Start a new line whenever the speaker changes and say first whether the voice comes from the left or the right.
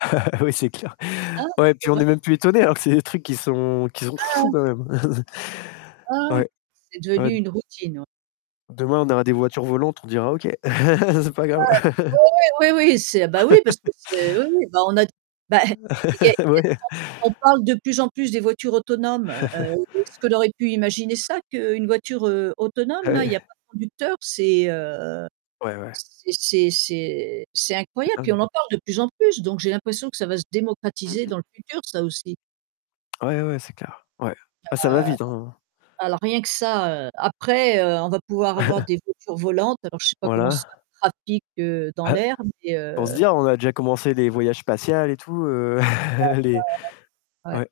left: Oui, c'est clair.
right: Hein?
left: Ouais, puis on
right: Ouais.
left: est même plus étonné, alors que c'est des trucs qui sont, heu, qui sont fous
right: Ah.
left: quand même.
right: Ah ouais.
left: Ouais.
right: C'est devenu
left: [unintelligible]
right: une routine, ouais.
left: Demain, on aura des voitures volantes, on dira OK, c'est pas
right: Ah
left: grave.
right: ouais. Ouais, ouais, oui, oui, c'est bah oui parce que c'est oui, oui on a t bah
left: Heu
right: et [unintelligible] il y a du
left: ouais.
right: monde. On parle de plus en plus des voitures autonomes, heu, ce qu'on aurait pu imaginer ça qu'une voiture, heu, autonome
left: Bah
right: là, il y a
left: ouais.
right: pas de conducteur, c'est, heu,
left: Ouais, ouais.
right: c'est c'est c'est c'est
left: C'est
right: incroyable, puis
left: dingue.
right: on en parle de plus en plus, donc j'ai l'impression que ça va se
left: Mmh
right: démocratiser
left: mh.
right: dans le futur ça, aussi.
left: Ah ouais, ouais c'est clair, ouais. Ça va vite, hein.
right: Ah alors rien que ça, heu, après, heu, on va pouvoir avoir des voitures volantes, alors je sais pas comment ça va
left: Voilà.
right: être le trafic, heu, dans
left: Ah, heu
right: l'air, mais
left: pour se
right: heu
left: dire, on a déjà commencé les voyages spatiales et tout heu,
right: [unintelligible]
left: les
right: Ouais.
left: ouais,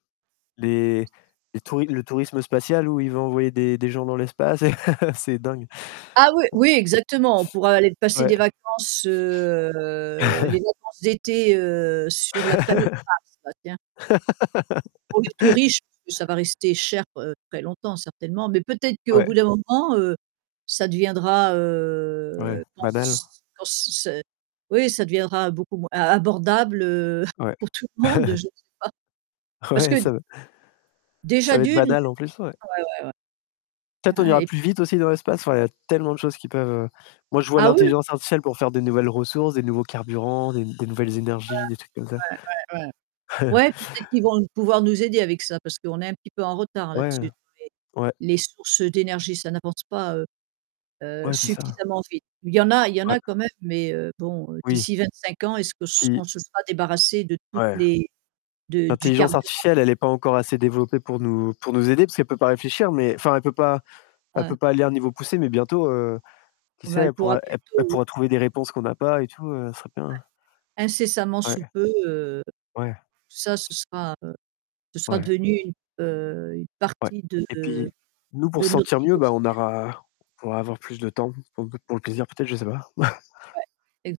left: les les le touris le tourisme spatial où ils vont envoyer des des gens dans l'espace, c'est dingue.
right: Ah oui, oui exactement, on pourra aller passer
left: Ouais.
right: des vacances, heu, les vacances d'été, heu, sur la planète Mars. Bah tiens. Pour les plus riches, plus ça va rester cher, heu, très longtemps certainement, mais peut-être qu'au bout
left: Ouais.
right: d'un moment, heu, ça deviendra, heu,
left: Ouais,
right: je
left: banal.
right: pense, quand c'est c'est oui ça deviendra beaucoup moins ab abordable, heu,
left: Ouais.
right: pour tout le monde, je sais pas. Parce
left: Ouais,
right: que
left: ç'est vrai
right: déjà
left: Ça va
right: de
left: être
right: 1, heu
left: banal en plus. Ouais. Peut-être on
right: Ah
left: ira
right: oui.
left: plus vite aussi dans l'espace. Enfin, il y a tellement de choses qui peuvent moi je vois
right: Ah oui.
left: l'intelligence artificielle pour faire des nouvelles ressources, des nouveaux carburants, des des nouvelles énergies, des trucs comme ça.
right: Ouais, ouais, ouais, ouais. Ouais peut-être qu'ils vont pouvoir nous aider avec ça parce qu'on est un petit peu en retard
left: Ouais, heu,
right: là-dessus.
left: ouais.
right: [unintelligible] les sources d'énergie ça n'apporte pas, heu heu,
left: Ouais, c'est ça.
right: suffisamment vite. Il y en a il y en
left: Ouais.
right: a quand même, mais bon,
left: Oui.
right: d'ici 25 ans, est-ce qu'on se on
left: Puis
right: se sera débarrassé de toutes
left: Ouais.
right: les de du
left: L'intelligence
right: carburant
left: artificielle, elle est pas encore assez développée pour nous pour nous aider, parce qu'elle peut pas réfléchir, mais enfin, elle peut pas elle
right: Hein.
left: peut pas aller à un niveau poussé, mais bientôt, heu, qui
right: On
left: sait,
right: va le
left: elle
right: pouvoir
left: pourra elle
right: bientôt oui
left: pourra trouver des réponses qu'on a pas et tout, ce serait bien.
right: Ouais. Incessamment sous
left: Ouais.
right: peu, heu,
left: Ouais.
right: ça, ce sera, heu, ce sera
left: Ouais.
right: devenu une, heu, une
left: Ouais
right: partie de,
left: et
right: heu,
left: puis nous, pour
right: de
left: se
right: notre
left: sentir
right: vie
left: mieux, on
right: quotidienne.
left: aura on pourra avoir plus de temps pour pour le plaisir peut-être, je sais pas.
right: Ouais, ex